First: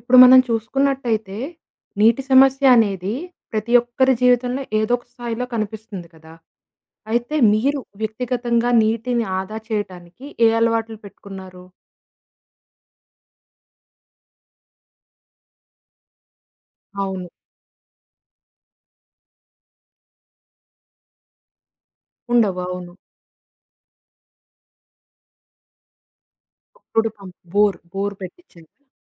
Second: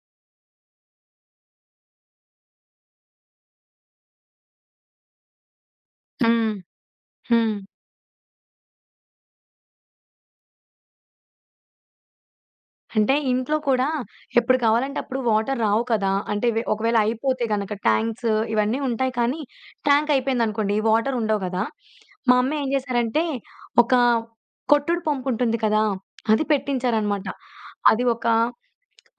ఇప్పుడు మనం చూసుకున్నట్టయితే, నీటి సమస్య అనేది ప్రతి ఒక్కరి జీవితంలో ఏదో ఒక స్థాయిలో కనిపిస్తుంది కదా! హ్మ్. అయితే హ్మ్. మీరు వ్యక్తిగతంగా నీటిని ఆదా చేయటానికి ఏ అలవాట్లు పెట్టుకున్నారు? అంటే ఇంట్లో కూడా ఎప్పుడు కావాలంటే అప్పుడు వాటర్ రావు కదా! అంటే ఒకవేళ అవును. అయిపోతే గనక ట్యాంక్స్ ఇవన్నీ ఉంటాయి కానీ, ట్యాంక్ అయిపోయిందనుకోండి వాటర్ ఉండవు గదా! మా అమ్మ ఉండవు. ఏం అవును. జేశారంటే, ఒక కొట్టుడు పంపుంటుంది కదా! అది ఇప్పుడు పెట్టించారనమాట. పంప్ బోర్, అది బోర్ ఒక పెట్టిచ్చారు.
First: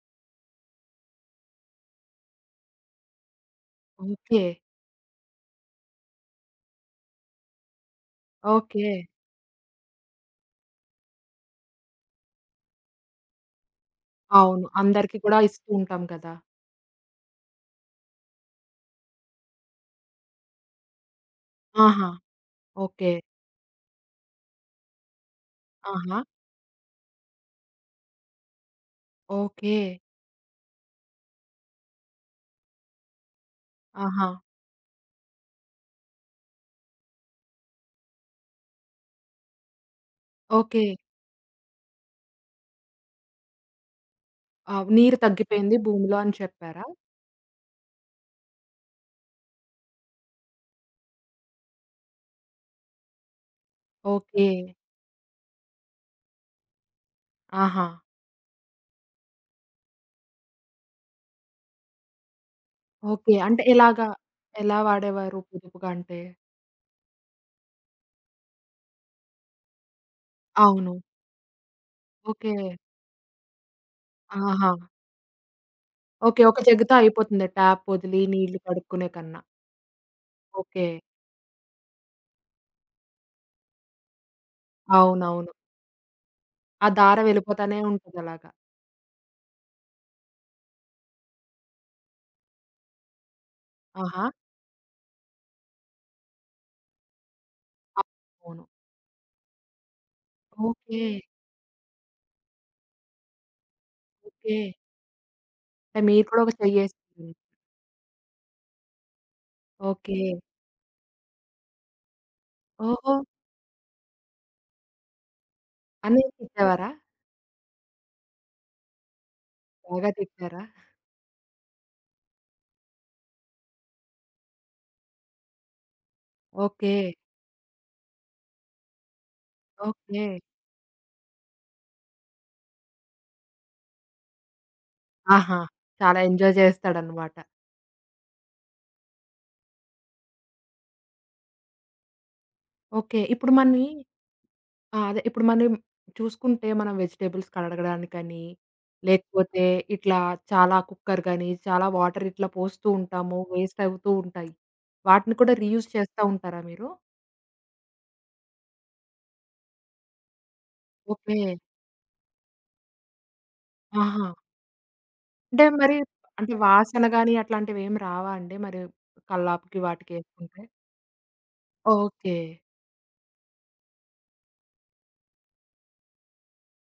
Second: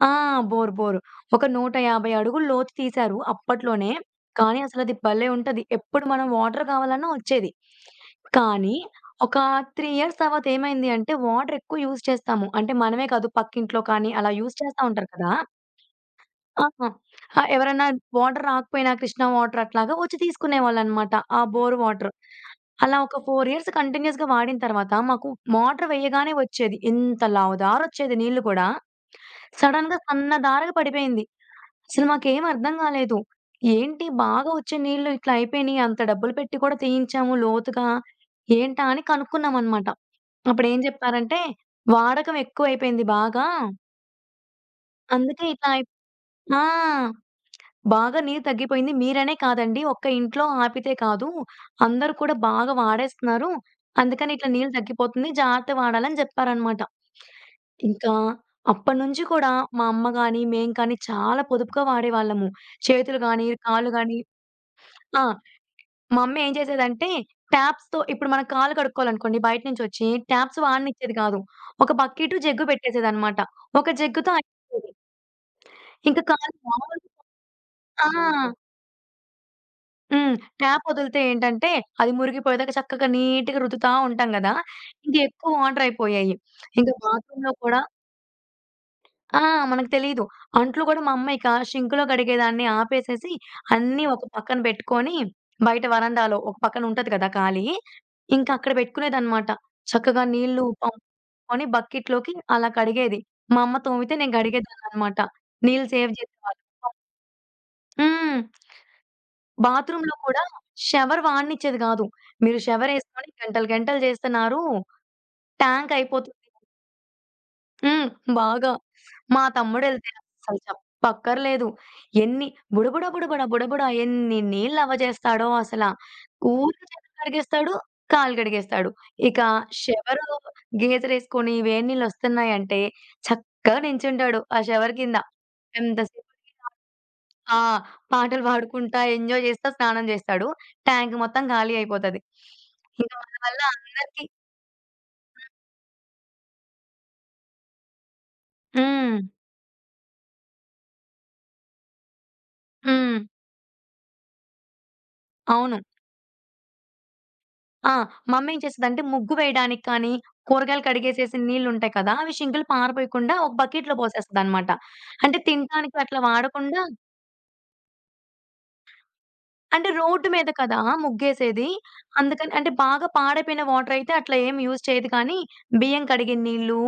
ఆ! Bore, bore. ఒక 150 అడుగులు లోతు తీశారు అప్పట్లోనే. ఓకే. కానీ అసలది భలే ఉంటది. ఎప్పుడు మనం వాటర్ కావాలన్నా వచ్చేది. కానీ ఓకే. ఒక 3 ఇయర్స్ తర్వాత ఏమైంది అంటే వాటర్ ఎక్కువ యూజ్ చేస్తాము. అంటే మనమే కాదు పక్కింట్లో కానీ అలా యూజ్ అవును. చేస్తా ఉంటారు అందరికీ కదా! కూడా ఇస్తూ ఉంటాం కదా! ఆహా! ఆ! ఎవరన్నా వాటర్ రాకపోయినా కృష్ణ వాటర్ అట్లాగా వచ్చి తీసుకునేవాళ్ళనమాట. ఆ బోర్ ఆహా! వాటర్. అలా ఓకే. ఒక 4 ఇయర్స్ కంటిన్యూయస్‌గా వాడిన తర్వాత మాకు మోటర్ ఆహా! వేయగానే వచ్చేది. ఇంత లావు దారొచ్చేది నీళ్లు కూడా. ఓకే. సడెన్‌గా సన్న దారగా పడిపోయింది. అసలు మాకేం అర్థం కాలేదు. ఏంటి ఆహా! బాగా వచ్చే నీళ్లు ఇట్లా అయిపోయినాయి. అంత డబ్బులు పెట్టి కూడా తీయించాము లోతుగా. ఏంటా అని కనుక్కున్నామనమాట. అప్పుడేం ఓకే. చెప్పారంటే వాడకం ఎక్కువైపోయింది బాగా. ఆ! నీరు అందుకే ఇట్లా తగ్గిపోయింది అయి భూమిలో అని ఆ! చెప్పారా? బాగా నీరు తగ్గిపోయింది. మీరనే కాదండి. ఒక్క ఇంట్లో ఆపితే కాదు. అందరూ కూడా బాగా వాడేస్తున్నారు. అందుకని ఓకే. ఇట్లా నీళ్ళు తగ్గిపోతుంది. జాగ్రత్తగా వాడాలని జెప్పారనమాట. ఆహా! ఇంకా అప్పటినుంచి కూడా మా అమ్మ గాని, మేము కానీ చాలా పొదుపుగా వాడేవాళ్ళము. చేతులు ఓకే. గాని, అంటే కాళ్ళు ఎలాగా? గాని ఎలా ఆ! వాడేవారు పొదుపుగా అంటే? మా అమ్మ ఏం చేసేదంటే ట్యాప్స్‌తో ఇప్పుడు మన కాళ్ళు కడుక్కోవాలనుకోండి బయట నుంచొచ్చి ట్యాప్స్ అవును. వాడనిచ్చేది కాదు. ఒక బకెటు, ఓకే. జగ్గు పెట్టేసేదనమాట. ఒక జగ్గుతో ఆహా! అయిపోయేది. ఇంకా ఓకే. కాళ్ళు ఒక జగ్గుతో మామూలుగా అయిపోతుంది. ట్యాప్ ఆ! వదిలి నీళ్లు కడుక్కునే కన్నా. హ్మ్. Tap okay. వదిలితే ఏంటంటే, అది మురిగిపోయేదాకా చక్కగా నీట్‌గా రుద్దుతా ఉంటాం గదా! ఇంక ఎక్కువ అవునవును. వాటర్ అయిపోయాయి. ఆ ఇంక దార బాత్రూమ్‌లో వెళ్ళిపోతానే కూడా ఉంటదలాగా. ఆ! మనకు తెలీదు. అంట్లు గూడా మా అమ్మ ఇక సింక్‌లో కడిగేదాన్ని ఆపేసేసి, అన్నీ ఒక ఆహా! పక్కన పెట్టుకొని, బయట వరండాలో ఒక పక్కన ఉంటది కదా! ఖాళీ. ఇంకా అవును. అక్కడ పెట్టుకునేదనమాట. చక్కగా నీళ్లు ఓకే. పంపుకొని బకెట్‌లోకి అలా కడిగేది. మా అమ్మ తోమితే నేను ఓకే. కడిగేదాన్ననమాట. నీళ్ళు అంటే సేవ్ మీరు కూడా ఒక చేసేవాళ్ళం. చెయ్యేసుకుని. హ్మ్. బాత్రూమ్‌లో ఓకే. కూడా షవర్ వాడనిచ్చేది గాదు. మీరు ఓహో! షవరేసుకొని గంటలు గంటలు జేస్తున్నారు. ట్యాంక్ అని అయిపోతుంది. తిట్టేవారా? హ్మ్. బాగా. మా బాగా తమ్ముడెళ్తే అస్సలు తిట్టారా? చెప్పక్కర్లేదు. ఎన్ని బుడబుడ, బుడబుడ, బుడబుడ ఎన్ని నీళ్లవ్వజేస్తాడో అసల. ఊరికే ఓకే. చేతులు కడిగేస్తాడు, కాళ్ళు కడిగేస్తాడు. ఇక షవరు ఓకే. గీజరేసుకొని వేడి నీళ్లొస్తున్నాయంటే చక్కగా నించుంటాడు ఆ షవర్ కింద. ఆహా! చాలా ఎంతసేపటికి ఎంజాయ్ చేస్తాడన్నమాట. ఆ! పాటలు పాడుకుంటా, ఎంజాయ్ చేస్తా స్నానం చేస్తాడు. ట్యాంక్ మొత్తం ఖాళీ అయిపోతది. ఇంక ఓకే. మన ఇప్పుడు వల్ల మని అందరికీ ఆ! అదే ఇప్పుడు మనం చూసుకుంటే మనం వెజిటబుల్స్ కడగడానికని, హ్మ్. లేకపోతే ఇట్లా చాలా కుక్కర్ గాని, చాలా వాటర్ ఇట్లా పోస్తూ హ్మ్. ఉంటాము. వేస్ట్ అవుతూ ఉంటాయి. వాటిని కూడా అవును. రీయూజ్ చేస్తా ఉంటారా మీరు? ఆ! మమ్మేం చేస్తదంటే ముగ్గు వేయడానికి కానీ, కూరగాయలు ఓకే. కడిగేసేసి నీళ్లుంటాయి కదా! అవి షింకులు పారపోయకుండా ఒక బకెట్‌లో ఆహా! పోసేస్తదనమాట. అంటే అంటే మరి తినటానికి అట్లా అంటే వాడకుండా వాసన గాని అట్లాంటివేమి రావా అండి? మరి కల్లాపుకి అంటే రోడ్డు మీద వాటికేసుకుంటే? కదా! ముగ్గేసేది. ఓకే. అందుకని అంటే బాగా పాడైపోయిన వాటర్ అయితే అట్లా ఏమి యూజ్ చేయదు కానీ, బియ్యం కడిగిన నీళ్ళు,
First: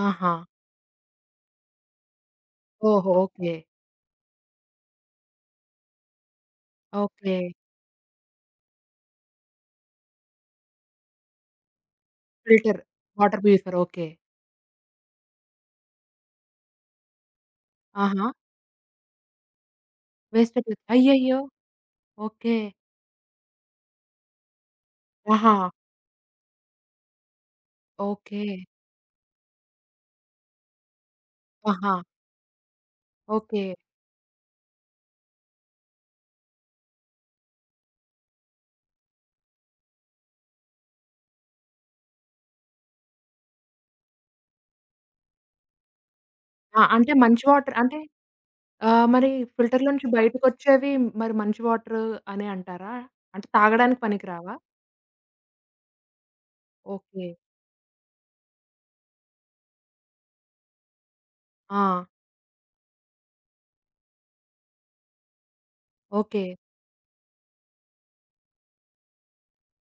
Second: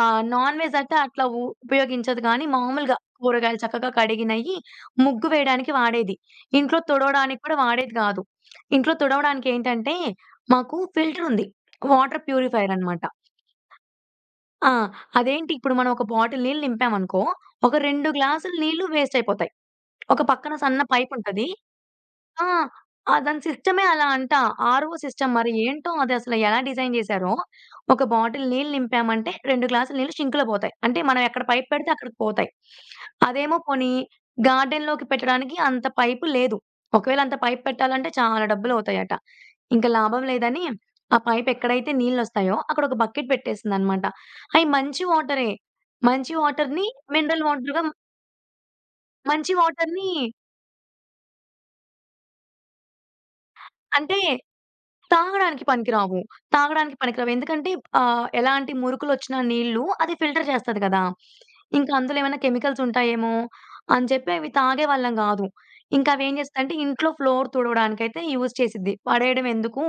ఆహా! నాన్ వెజ్ అయితే అట్లా ఉపయోగించదు కానీ, మామూలుగా ఓహో! ఓకే. కూరగాయలు చక్కగా కడిగినయి ముగ్గు వేయడానికి వాడేది. ఇంట్లో ఓకే. తుడవడానికి కూడా వాడేది కాదు. ఇంట్లో తుడవడానికి ఏంటంటే, మాకు ఫిల్టర్ ఉంది. Water purifier filter. అన్నమాట. Water purifier. ఓకే. ఆ! అదేంటి ఇప్పుడు మనం ఒక బాటిల్ నీళ్ళు నింపామనుకో, ఒక 2 ఆహా! గ్లాసులు నీళ్ళు వేస్ట్ అయిపోతాయి. ఒక పక్కన వేస్ట్ అయ్యిద్ది. సన్న పైప్ అయ్యయ్యో! ఉంటది. ఆ! ఓకే. ఆ! దాని సిస్టమే అలా అంట. ఆర్‌ఓ సిస్టమ్ మరి ఆహా! ఏంటో అదసలు ఎలా డిజైన్ జేశారో, ఒక ఓకే. బాటిల్ నీళ్ళు నింపామంటే 2 గ్లాసుల నీళ్ళు సింక్‌లో పోతాయి. అంటే మనం ఎక్కడ పైప్ పెడితే ఆహా! అక్కడికి పోతాయి. అదేమో ఓకే. పోనీ గార్డెన్‌లోకి పెట్టడానికి అంత పైపు లేదు. ఒకవేళ అంత పైప్ పెట్టాలంటే చాలా డబ్బులవుతాయట. ఇంక లాభం లేదని ఆ పైప్ ఎక్కడైతే నీళ్ళొస్తాయో అక్కడ ఒక బకెట్ పెట్టేసిందనమాట. అయి మంచి వాటరే. మంచి ఆ! వాటర్‌ని అంటే మంచి మినరల్ వాటర్ వాటర్‌గా అంటే ఆహ్, మరి మంచి ఫిల్టర్‌లో వాటర్‌ని నుంచి బయటకొచ్చేవి మరి మంచి వాటర్ అనే అంటారా? అంటే తాగడానికి అంటే పనికిరావా? తాగడానికి పనికిరావు. తాగడానికి ఓకే. పనికిరావు. ఎందుకంటే ఎలాంటి మురుకులొచ్చిన నీళ్ళు అది ఫిల్టర్ చేస్తది కదా! ఆ! ఇంకా అందులో ఏమైనా కెమికల్స్ ఉంటాయేమో అని చెప్పి అవి తాగేవాళ్ళం గాదు. ఇంకా అవేం ఓకే. చేస్తదంటే ఇంట్లో ఫ్లోర్ తుడవడానికైతే యూజ్ చేసిద్ది. పడేయడం ఎందుకు?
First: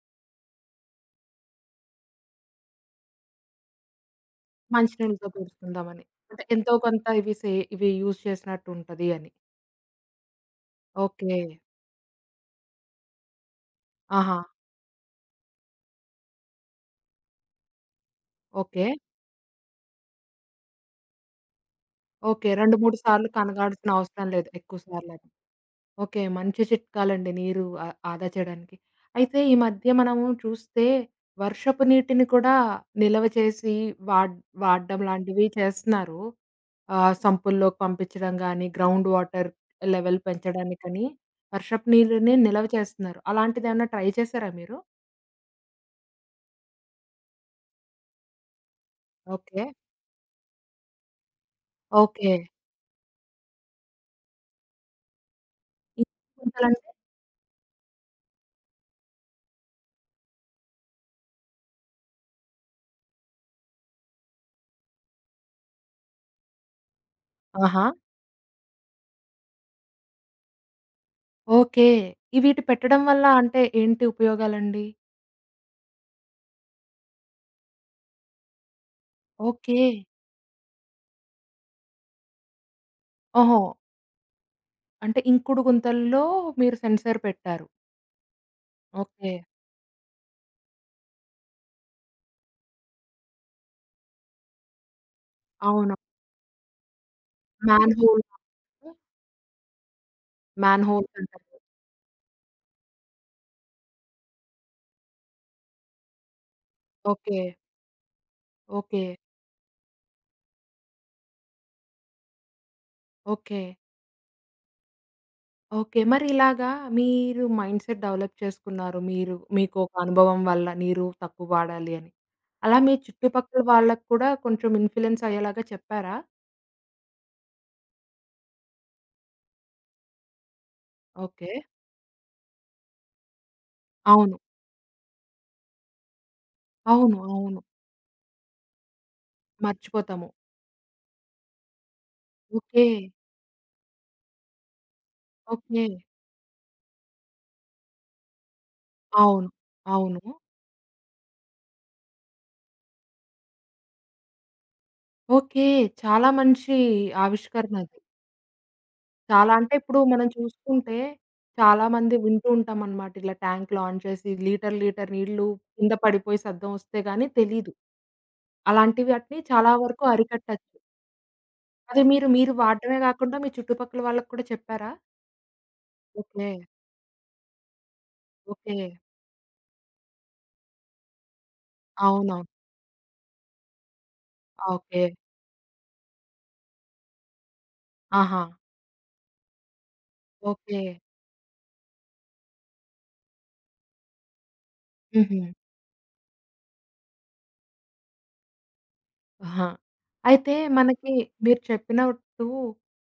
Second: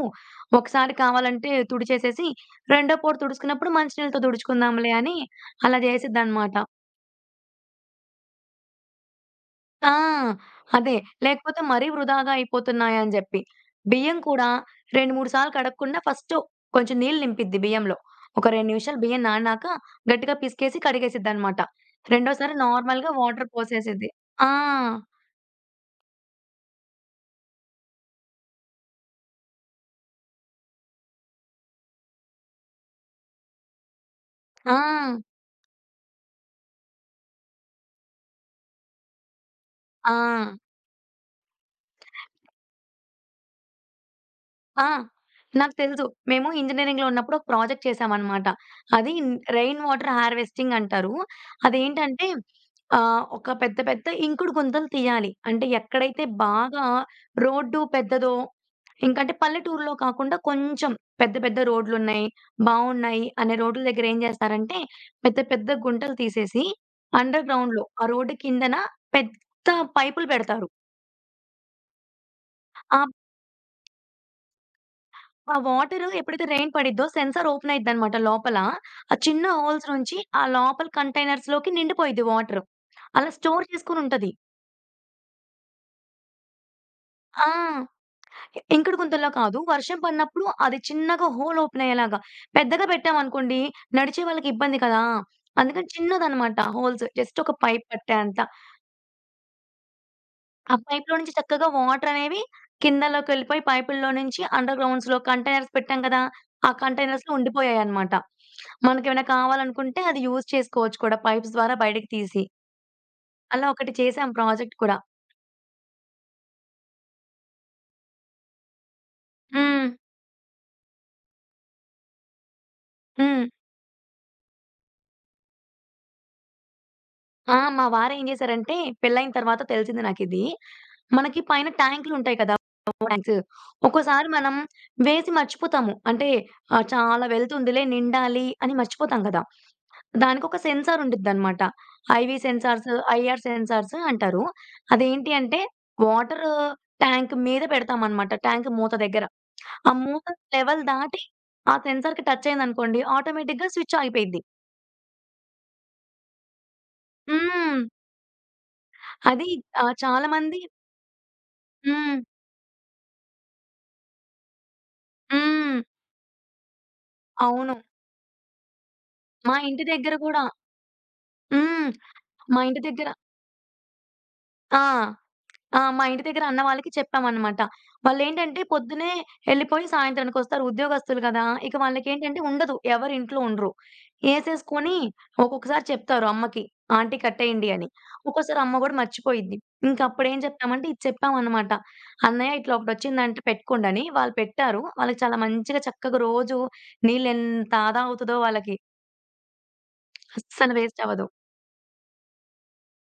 ఒకసారి కావాలంటే తుడిచేసేసి రెండో పూట తుడుచుకున్నప్పుడు మంచినీళ్ళతో తుడుచుకుందాంలే మంచి అని నీళ్ళతో అలా పూడుకుందామని. అంటే చేసిద్దనమాట. ఎంతో కొంత ఇవి సే ఇవి యూజ్ చేసినట్టు ఉంటది అని. ఆ! అదే. ఓకే. లేకపోతే మరీ వృధాగా అయిపోతున్నాయని జెప్పి. బియ్యం ఆహా! కూడా 2, 3 సార్లు కడగకుండా ఫస్టు కొంచెం నీళ్ళు నింపిద్ది బియ్యంలో. ఒక 2 ఓకే. నిమిషాలు బియ్యం నానాక గట్టిగా పిసికేసి కడిగేసిద్దనమాట. ఓకే. రెండోసారి 2, 3 నార్మల్‌గా సార్లు వాటర్ కడగాల్సిన పోసేసిద్ది. అవసరం ఆ! లేదు ఎక్కువ సార్లని. ఓకే. మంచి చిట్కాలండి నీరు ఆ ఆదా చేయడానికి. అయితే ఈ మధ్య మనము చూస్తే వర్షపు నీటిని కూడా నిల్వ చేసి వాడ్ వాడడం ఆ! లాంటివి చేస్తున్నారు. ఆహ్, సంపుల్లోకి పంపించడం గానీ, గ్రౌండ్ వాటర్ ఆ! లెవెల్ పెంచడానికని వర్షపు నీళ్ళని నిల్వ చేస్తున్నారు. అలాంటిదేమన్నా ట్రై చేశారా మీరు? ఆ! నాకు తెలుసు. మేము ఇంజినీరింగ్‌లో ఉన్నప్పుడు ఒక ప్రాజెక్ట్ చేశామనమాట. అది ఓకే. రెయిన్ వాటర్ హార్వెస్టింగ్ అంటారు. అదేంటంటే ఓకే. ఒక పెద్ద పెద్ద ఇంకుడు గుంతలు తీయాలి. అంటే ఈ ఎక్కడైతే గుంతలంటే బాగా రోడ్డు పెద్దదో ఇంకంటే పల్లెటూరులో కాకుండా కొంచెం పెద్ద పెద్ద రోడ్లున్నాయి, బావున్నాయి అనే రోడ్ల దగ్గర ఏం చేస్తారంటే పెద్ద పెద్ద గుంటలు తీసేసి అండర్ గ్రౌండ్‌లో ఆహా! ఆ రోడ్డు కిందన పెద్ద పైపులు పెడతారు. ఓకే. ఈ వీటి ఆ పెట్టడం వల్ల అంటే ఏంటి ఉపయోగాలండి? ఆ వాటరు ఎప్పుడైతే రెయిన్ పడిద్దో సెన్సార్ ఓపెన్ అయిద్దనమాట లోపల. ఆ చిన్న ఓకే. హోల్స్ నుంచి ఆ లోపల కంటైనర్స్‌లోకి నిండిపోయిద్ది వాటరు. అలా ఓహో! స్టోర్ చేసుకొనుంటది. అంటే ఇంకుడు గుంతల్లో మీరు సెన్సార్ పెట్టారు. ఆ! ఇంకుడు గుంతల్లో ఓకే. కాదు. వర్షం పడినప్పుడు అది చిన్నగా హోల్ ఓపెన్ అయ్యేలాగా. పెద్దగా పెట్టామనుకోండి నడిచే వాళ్ళకి ఇబ్బంది కదా! అందుకని అవును. చిన్నదనమాట హోల్స్. జస్ట్ ఒక పైప్ మ్యాన్‌హోల్ పట్టేంత. ఆ మ్యాన్‌హోల్ పైప్‌లో నుంచి సెన్సార్. చక్కగా వాటరనేవి కిందలోకెళ్ళిపోయి పైపుల్లో నుంచి అండర్ గ్రౌండ్స్‌లో కంటైనర్స్ పెట్టాం కదా! ఆ కంటైనర్స్‌లో ఓకే. ఉండిపోయాయన్నమాట. ఓకే. మనకేమైనా కావాలనుకుంటే అది యూజ్ చేసుకోవచ్చు కూడా పైప్స్ ద్వారా బయటకి తీసి. ఓకే. అలా ఒకటి చేసాం ప్రాజెక్ట్ కూడా. ఓకే. మరి ఇలాగా మీరు మైండ్‌సెట్ డెవలప్ చేసుకున్నారు. మీకు హ్మ్. ఒక అనుభవం వల్ల నీరు తక్కువ వాడాలి అని. అలా మీ హ్మ్. చుట్టుపక్కల వాళ్ళకి కూడా కొంచెం ఇన్‌ఫ్లూయెన్స్ అయ్యేలాగా చెప్పారా? ఆ! మా వారేం జేశారంటే, పెళ్ళైన తర్వాత తెలిసింది నాకిది. మనకి ఓకే. పైన ట్యాంకులుంటాయి కదా! Power tanks. ఒక్కోసారి అవును. మనం వేసి మర్చిపోతాము. అంటే అవును. చాలా అవును. వెళ్తుందిలే నిండాలి అని మర్చిపోతాం కదా! మర్చిపోతాము. దానికొక సెన్సార్ ఉండిద్దనమాట. IV okay. Sensors, IR sensors అంటారు. అదేంటి అంటే ఓకే. వాటర్ ట్యాంక్ మీద పెడతామనమాట. ట్యాంక్ మూత దగ్గర. అవును. ఆ మూత అవును. లెవెల్ దాటి ఆ సెన్సార్‌కి టచ్ అయిందనుకోండి ఆటోమేటిక్‌గా స్విచ్ ఆగిపోయిద్ది. ఓకే. చాలా మంచి ఆవిష్కరణ హ్మ్. అది. అది చాలా అంటే ఇప్పుడు చాలా మనం మంది చూసుకుంటే చాలామంది హ్మ్. వింటూ ఉంటామన్నమాట. ఇలా ట్యాంక్ లాంచెసి లీటర్, లీటర్ నీళ్లు హ్మ్. కింద పడిపోయి సద్దం వస్తే గాని అవును. తెలీదు. అలాంటివి వాటిని మా చాలా ఇంటి వరకు దగ్గర గూడా అరికట్టొచ్చు. హ్మ్. అది మీరు మీరు మా ఇంటి వాడడమే దగ్గర గాకుండా మీ చుట్టుపక్కల వాళ్ళకి కూడా ఆ! చెప్పారా? ఆ! మా ఇంటి దగ్గర ఓకే. అన్న వాళ్ళకి చెప్పామన్నమాట. వాళ్ళేంటంటే ఓకే. పొద్దున్నే ఎళ్ళిపోయి సాయంత్రానికొస్తారు. ఉద్యోగస్తులు గదా! ఇక వాళ్ళకేంటంటే అవునవును. ఉండదు. ఎవరు ఇంట్లో ఉండరు. ఏసేసుకొని ఓకే. ఒక్కొక్కసారి చెప్తారు అమ్మకి. ఆంటీ కట్టేయండి అని. ఆహా! ఒక్కోసారి అమ్మ గూడా మర్చిపోయిద్ది. ఇంకప్పుడేం ఓకే. చెప్పామంటే ఇది చెప్పామన్నమాట. "అన్నయ్య ఇట్లా ఒకటొచ్చిందంట పెట్టుకోండని." వాళ్ళు పెట్టారు. వాళ్ళకి చాలా హుహు. మంచిగా చక్కగా రోజు నీళ్ళెంత ఆదా అవుతదో వాళ్ళకి ఆహా! అయితే అస్సలు వేస్ట్ మనకి అవ్వదు. మీరు చెప్పినట్టు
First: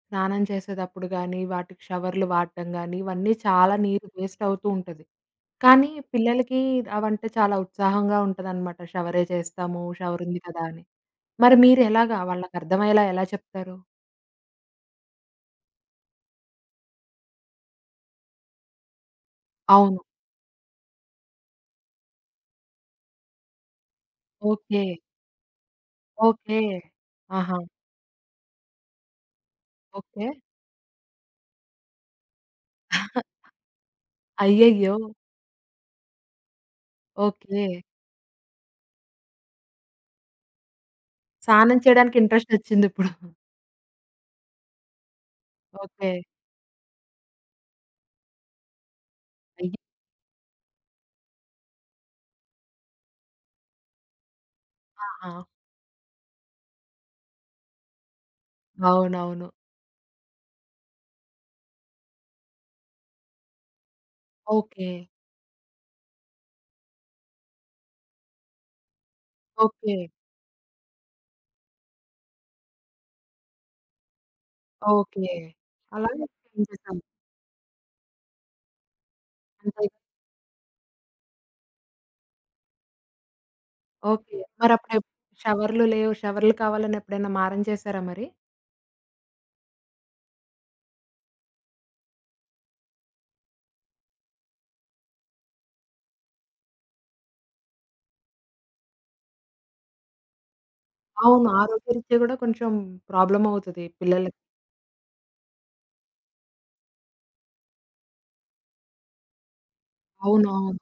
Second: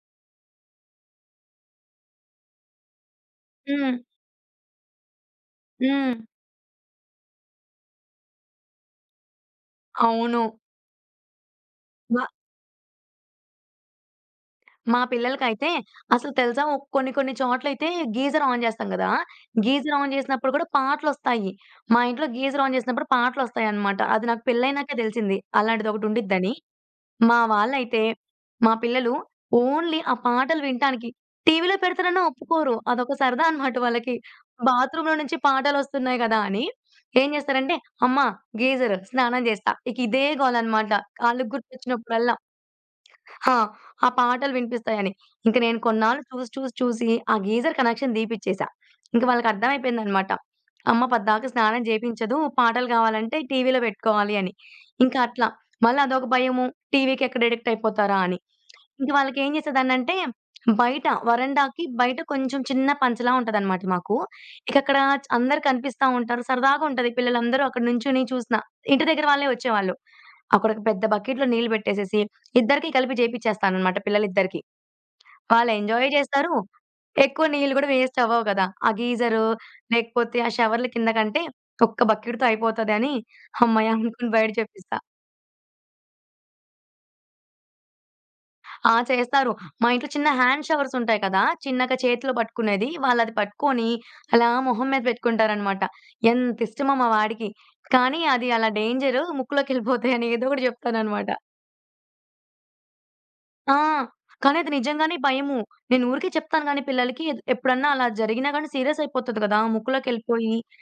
స్నానం చేసేటప్పుడు గాని, వాటికి షవర్‌లు వాడటం గాని, ఇవన్నీ చాలా హ్మ్. నీరు వేస్ట్ అవుతూ ఉంటది. కానీ హ్మ్. పిల్లలకి అవంటే చాలా ఉత్సాహంగా ఉంటదనమాట. షవరే చేస్తాము. షవర్ ఉంది అవును. కదా! అని. మరి మ మీరెలాగా వాళ్ళకర్థమయ్యేలా ఎలా చెప్తారు? మా పిల్లలకైతే అసలు తెలుసా కొన్ని కొన్ని చోట్లయితే గీజర్ ఆన్ జేస్తాం గదా! గీజర్ అవును. ఆన్ జేసినప్పుడు గూడా పాటలొస్తాయి. మా ఇంట్లో గీజర్ ఆన్ జేసినప్పుడు పాటలొస్తాయన్నమాట. అది నాకు ఓకే. పెళ్లయినాకే దెలిసింది. అలాంటిదొకటుండిద్దని. ఓకే. మా ఆహా! వాళ్ళైతే మా పిల్లలు ఓన్లీ ఆ ఓకే. పాటలు వినటానికి టీవీలో పెడతారన్నా ఒప్పుకోరు. అదొక సరదా అన్నమాట వాళ్ళకి. అయ్యయ్యో! బాత్రూమ్‌లో నుంచి పాటలొస్తున్నాయి గదా! అని ఏం ఓకే. జేస్తారంటే, "అమ్మ గీజర్ స్నానం జేస్తా." ఇక ఇదే గోలన్నమాట. ఆళ్ళకి స్నానం చేయడానికి గుర్తొచ్చినప్పుడల్లా. ఇంట్రెస్టొచ్చిందిప్పుడు. ఆ! ఆ పాటలు వినిపిస్తాయని. ఇంక నేను ఓకే. కొన్నాళ్ళు చూసి, చూసి, చూసి ఆ గీజర్ కనెక్షన్ దీపిచ్చేసా. ఇంక అయ్య! వాళ్ళకర్థమైపోయిందనమాట. అమ్మ పద్దాక స్నానం జేపించదు. పాటలు కావాలంటే టీవీలో పెట్టుకోవాలి అని. ఇంక ఆహా! అట్లా. మళ్ళీ అదొక భయము. టీవీకెక్కడ అడిక్ట్ అయిపోతారా అని. ఇంక అవునవును. వాళ్ళకేం చేసేదాన్నంటే, బయట వరండాకి బయట కొంచెం చిన్న పంచలా ఉంటదనమాట మాకు. ఇక ఓకే. అక్కడ అందరూ కనిపిస్తా ఉంటారు. సరదాగా ఉంటది. పిల్లలందరూ అక్కడ నుంచొని చూసినా. ఇంటి దగ్గర వాళ్ళే వచ్చేవాళ్ళు. ఓకే. అక్కడ ఒక పెద్ద బకెట్‌లో నీళ్ళు పెట్టేసేసి, ఇద్దరికీ కలిపి చేపిచ్చేస్తాననమాట పిల్లలిద్దరికీ. ఓకే. వాళ్ళు అలా ఎంజాయ్ చేస్తారు. చేశాను. ఎక్కువ నీళ్ళు గూడా వేస్ట్ అవ్వవు కదా! ఆ గీజరు అంతే. లేకపోతే ఆ షవర్‌ల కింద కంటే, ఒక్క బకెట్‌తో అయిపోతదని హమ్మయ్య! అనుకుని ఓకే. బయట మరప్పుడు చేపిస్తా. షవర్లు లేవు. షవర్లు కావాలని ఎప్పుడైనా మారం చేశారా మరి? ఆ! చేస్తారు. మా ఇంట్లో చిన్న హ్యాండ్ షవర్స్ ఉంటాయి కదా! చిన్నగా చేతిలో పట్టుకునేది. వాళ్ళది పట్టుకొని అలా మొహం మీద పెట్టుకుంటారనమాట. ఎంత ఇష్టమో మా వాడికి. కానీ అది అలా డేంజరు ముక్కులోకెళ్ళిపోతాయని ఏదో ఒకటి చెప్తాననమాట. అవును. ఆరోగ్యరీత్యా గూడా కొంచెం ఆ! ప్రాబ్లమవుతది పిల్లలకి. కానీ అది నిజంగానే భయము. నేను ఊరికే చెప్తాను గానీ పిల్లలకి ఎప్పుడన్నా అలా జరిగినా గానీ సీరియస్ అయిపోతది కదా! ముక్కులోకెళ్ళిపోయి అవునవును.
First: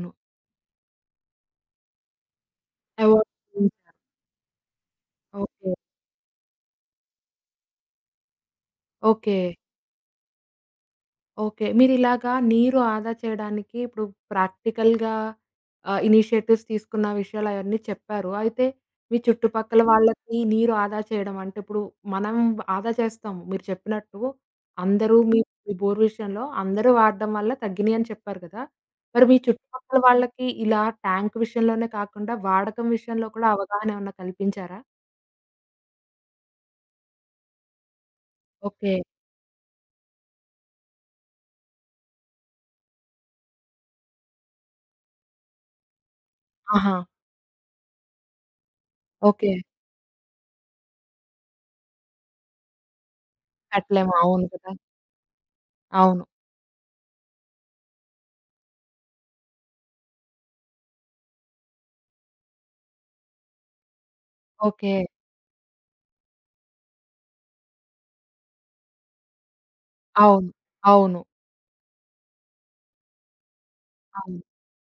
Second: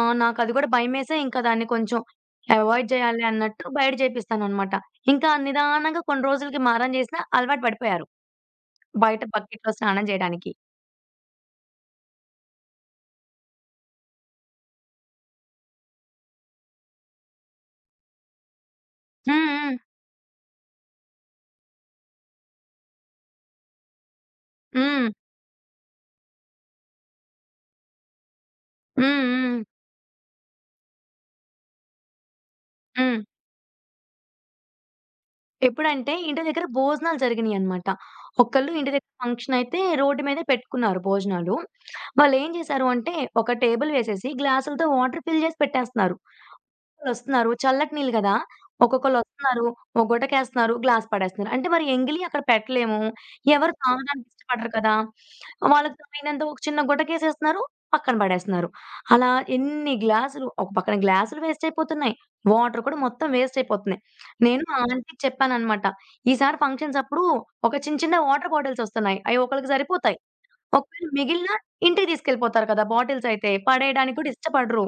ఆ! నాకది కూడా భయమేసే ఇంకా దాన్ని కొంచెం అవాయిడ్ చేయాలి అవాయిడ్ అన్నట్టు హ్మ్. బయట చేపిస్తాననమాట. ఇంకా ఓకే. నిదానంగా కొన్ని రోజులకి మారం చేసినా అలవాటు పడిపోయారు. బయట ఓకే. బకెట్‌లో స్నానం జేయడానికి. ఓకే. మీరిలాగా నీరు ఆదా చేయడానికి ఇప్పుడు ప్రాక్టికల్‌గా ఆహ్, ఇనిషియేటివ్స్ తీసుకున్న విషయాలయన్నీ చెప్పారు. అయితే మీ హ్మ్. హ్మ్. చుట్టుపక్కల హ్మ్. వాళ్ళకి నీరు ఆదా చేయడం అంటే ఇప్పుడు మనం ఆదా చేస్తాము. మీరు చెప్పినట్టు హ్మ్. అందరూ మీ మీ బోర్ విషయంలో అందరూ వాడడం వల్ల తగ్గినియి అని చెప్పారు కదా! హ్మ్. మరి మీ హ్మ్. చుట్టుపక్కల వాళ్ళకి ఇలా ట్యాంక్ విషయంలోనే కాకుండా వాడకం హ్మ్. విషయంలో కూడా అవగాహన ఏమన్నా కల్పించారా? ఎప్పుడంటే ఇంటి దగ్గర భోజనాలు జరిగినియన్నమాట. ఒకళ్ళు ఇంటి ఓకే. దగ్గర ఫంక్షన్ అయితే రోడ్డు మీదే పెట్టుకున్నారు భోజనాలు. వాళ్ళేం జేశారు అంటే ఒక టేబుల్ వేసేసి గ్లాసులతో వాటర్ ఫిల్ జేసి పెట్టేస్తున్నారు. ఆహా! ఒక్కొక్కళ్ళొస్తున్నారు. చల్లటి నీళ్ళు గదా! ఓకే. ఒక్కొక్కళ్ళొస్తున్నారు. ఓ గుటకేస్తున్నారు, గ్లాస్ పడేస్తున్నారు. అంటే మరి ఎంగిలి అక్కడ పెట్టలేము. ఎవరు కట్టలేము. తాగడానికి అవును ఇష్టపడరు కదా! కదా! వాళ్ళకి అవును. తగినంత ఒక చిన్న గుటకేసేస్తున్నారు, పక్కన పడేస్తున్నారు. అలా ఎన్ని గ్లాసులు ఒక పక్కన గ్లాసులు వేస్ట్ అయిపోతున్నాయి. వాటర్ కూడా మొత్తం వేస్ట్ అయిపోతున్నాయి. నేను మా ఓకే. ఆంటీకి చెప్పాననమాట. ఈసారి ఫంక్షన్స్ అప్పుడు ఒక చిన్న చిన్న వాటర్ బాటిల్స్ ఒస్తున్నాయి. అయి ఒకళ్ళకి సరిపోతాయి. అవును. ఒకవేళ అవును. మిగిలినా ఇంటికి తీసుకెళ్ళిపోతారు కదా! బాటిల్స్ అయితే. పడేయడానికి కూడా అవును. ఇష్టపడరు.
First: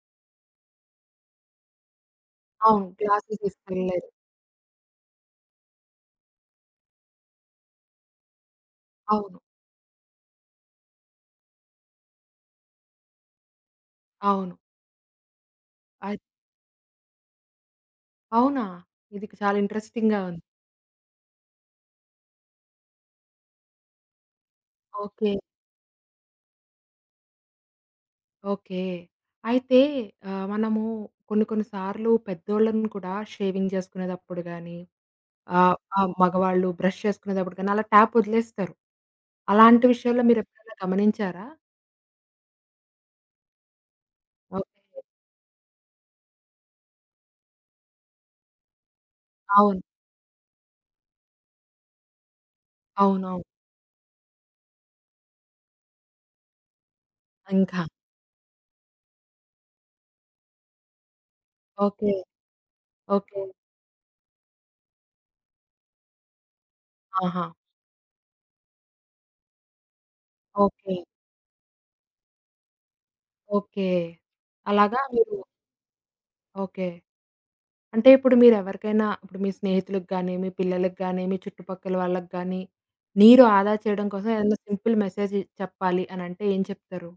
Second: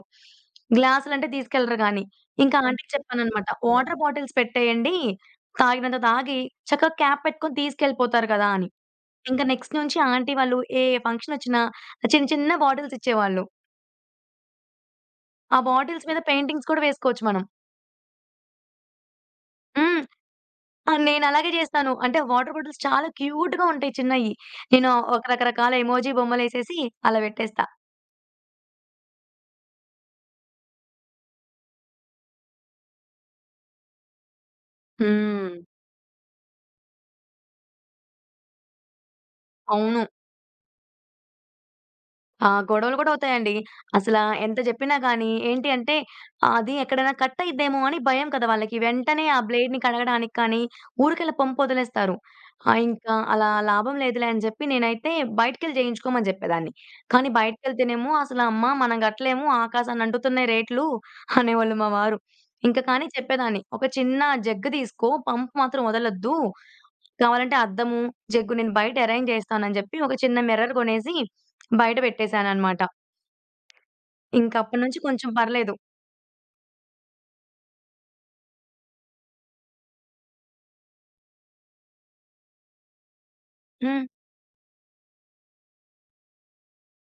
గ్లాసులంటే తీసుకెళ్లరు గానీ. ఇంకా అవును. అవును. ఆంటీకి క్లాసులు చెప్పాననమాట. వాటర్ తీసుకెళ్ళలేదు. బాటిల్స్ పెట్టేయండి. తాగినంత తాగి చక్కగా క్యాప్ పెట్టుకొని తీసుకెళ్ళిపోతారు కదా! అని. అవును. ఇంకా నెక్స్ట్ నుంచి ఆంటీ వాళ్ళు ఏ ఫంక్షనొచ్చినా చిన్న చిన్న బాటిల్స్ ఇచ్చేవాళ్ళు. అవును. ఆ బాటిల్స్ అయి మీద పెయింటింగ్స్ కూడా వేసుకోవచ్చు మనం. అవునా! ఇది చాలా హ్మ్. ఇంట్రెస్టింగ్‌గా ఉంది. ఆ! నేనలాగే చేస్తాను. అంటే వాటర్ బాటిల్స్ చాలా క్యూట్‌గా ఉంటాయి చిన్నయి. నేను ఒక ఓకే. రకరకాల ఎమోజీ బొమ్మలేసేసి అలా పెట్టేస్తా. ఓకే. అయితే ఆహ్, మనము కొన్ని కొన్ని సార్లు పెద్దోళ్ళని కూడా షేవింగ్ చేసుకునేటప్పుడు గాని, హ్మ్. ఆహ్, ఆహ్, మగవాళ్ళు బ్రష్ చేసుకునేటప్పుడు గాని, అలా ట్యాప్ వదిలేస్తారు. అలాంటి అవును. విషయాల్లో మీరెప్పుడైనా గమనించారా? ఆ! గొడవలు గూడా అవుతాయండి. అసలా ఎంత జెప్పినా ఓకే. గానీ ఏంటి అంటే, అది ఎక్కడైనా కట్ అయిద్దేమో అని భయం కదా వాళ్ళకి. వెంటనే ఆ బ్లేడ్‌ని అవును. కడగడానికి కానీ, ఊరికలా పంపొదిలేస్తారు. ఆ! ఇంకా అవునవును. అలా లాభం లేదులే అని జెప్పి నేనైతే బయటికెళ్ళి జేయించుకోమని జెప్పేదాన్ని. కానీ ఇంకా. బయటికెళ్తేనేమో అసలు "అమ్మ మనం గట్టలేము ఆకాశాన్ని అంటుతున్నాయి రేట్లు" అనేవాళ్ళు మా ఓకే. వారు. ఇంక కానీ ఓకే. చెప్పేదాన్ని. "ఒక చిన్న జగ్గు తీసుకో పంప్ మాత్రం వదలొద్దు. ఆహా! కావాలంటే అద్దము, జగ్గు నేను బయట అరేంజ్ జేస్తాను" అని జెప్పి ఒక చిన్న మిర్రర్ ఓకే. గొనేసి బయట పెట్టేసాననమాట. ఓకే. ఇంకప్పటి నుంచి అలాగా కొంచెం మీరు పర్లేదు. ఓకే. అంటే ఇప్పుడు మీరెవరికైనా ఇప్పుడు మీ స్నేహితులకు గానీ, మీ పిల్లలకి గానీ, మీ చుట్టుపక్కల వాళ్ళకి గానీ, నీరు ఆదా హ్మ్. చేయడం కోసం ఏదైనా సింపుల్ మెసేజ్ చెప్పాలి అనంటే ఏం చెప్తారు?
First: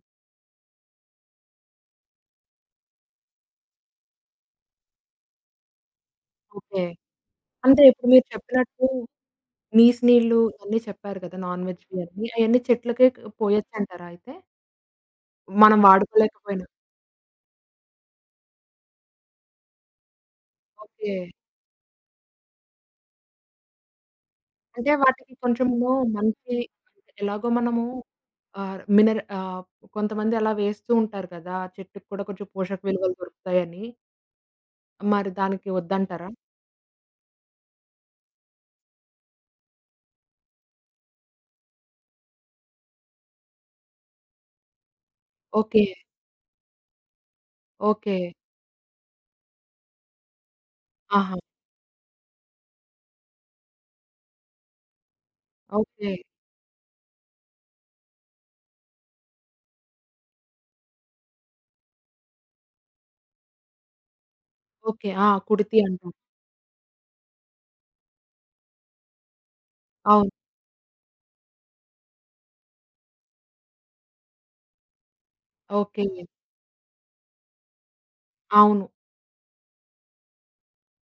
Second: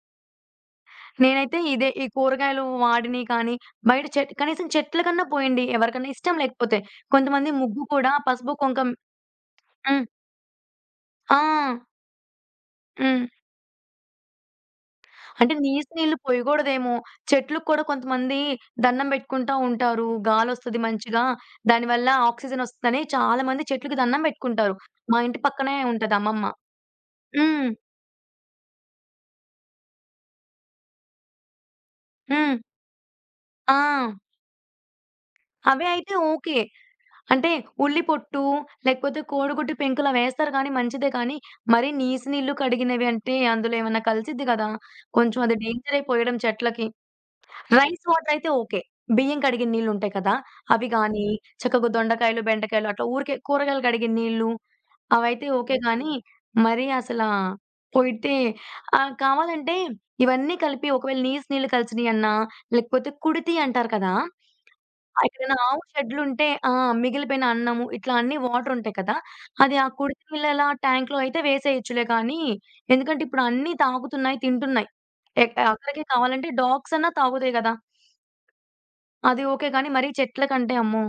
నేనైతే ఇదే ఈ కూరగాయలు వాడినియి కానీ, బయట కనీసం చెట్ల కన్నా పోయండి. ఎవరికన్నా ఇష్టం లేకపోతే. ఓకే. కొంతమంది అంటే ముగ్గు ఇప్పుడు కూడా మీరు పసుపు, చెప్పినట్టు కుంకం నీసు హ్మ్. నీళ్ళు ఇవన్నీ చెప్పారు కదా! ఆ! నాన్ వెజ్‌వి అన్నీ. అయన్నీ చెట్లకే హ్మ్. పోయొచ్చంటారా అయితే? అంటే మనం నీసు నీళ్లు వాడుకోలేకపోయినా. పొయ్యకూడదేమో. చెట్లుకి కూడా కొంతమంది దండం పెట్టుకుంటా ఉంటారు. గాలొస్తది ఓకే. మంచిగా. దానివల్ల ఆక్సిజన్ ఒస్తదని చాలా మంది చెట్లుకి దండం పెట్టుకుంటారు. అంటే మా వాటికి ఇంటి పక్కనే కొంచెము ఉంటది అమ్మమ్మ. మంచి ఎలాగో హ్మ్. మనము ఆహ్, మినర్ ఆహ్, కొంతమంది అలా వేస్తూ ఉంటారు కదా! చెట్టుకి కూడా కొంచెం హ్మ్. పోషక విలువలు ఆ! దొరుకుతాయని. మరి దానికి అవే అయితే వద్దంటారా? ఓకే. అంటే ఉల్లి పొట్టు, లేకపోతే కోడిగుడ్డు పెంకులా వేస్తారు గానీ మంచిదే కానీ, మరీ నీసు నీళ్లు కడిగినవి అంటే అందులో ఏమన్నా కలిసిద్ది కదా! కొంచెం అది ఓకే. డేంజర్ అయిపోయడం చెట్లకి. Rice okay. వాటర్ అయితే ఓకే. బియ్యం కడిగిన నీళ్లుంటాయి కదా! అవి గానీ, ఆహా! చక్కగా దొండకాయలు, బెండకాయలు అట్లా ఊరికే కూరగాయలు కడిగిన నీళ్లు అవైతే ఓకే గానీ, ఓకే. మరీ అసలా పోయితే కావాలంటే ఇవన్నీ కలిపి ఒకవేళ నీసు నీళ్లు కలిసినియన్నా, లేకపోతే కుడితి అంటారు కదా! ఓకే. ఆ! ఎక్కడైనా కుడితి ఆవు అంటాం. షెడ్‌లుంటే ఆ! మిగిలిపోయిన అన్నము ఇట్లా అన్నీ వాటరుంటాయి కదా! అది ఆ కుడితి అవును. బిళ్ళల ట్యాంక్‌లో అయితే వేసేయొచ్చులే కానీ, ఎందుకంటే ఇప్పుడు అన్నీ తాగుతున్నాయి, తింటున్నాయి. అక్కడికి ఓకే. కావాలంటే డాగ్స్ అన్నా తాగుతాయి కదా! అవును. అది ఓకే గానీ మరీ చెట్ల కంటే అమ్మో!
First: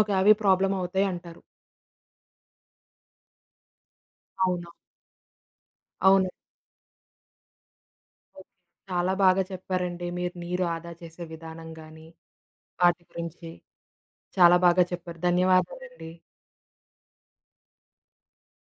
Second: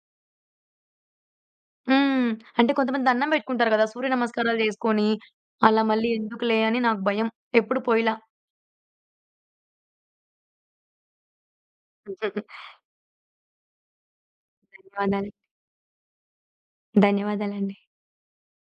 ఓకే. అవి ప్రాబ్లమ్ అవుతాయంటారు. హ్మ్. అంటే కొంతమంది దండం పెట్టుకుంటారు కదా! సూర్య నమస్కారాలు అవును. చేసుకొని, అలా మళ్ళీ అవును. ఎందుకులే అని నాకు భయం. ఎప్పుడు పోయిలా. ఓకే. చాలా బాగా చెప్పారండి. మీరు నీరు ఆదా చేసే విధానం గాని, వాటి గురించి చాలా బాగా చెప్పారు. ధన్యవాదాలు. ధన్యవాదాలండి. ధన్యవాదాలండి.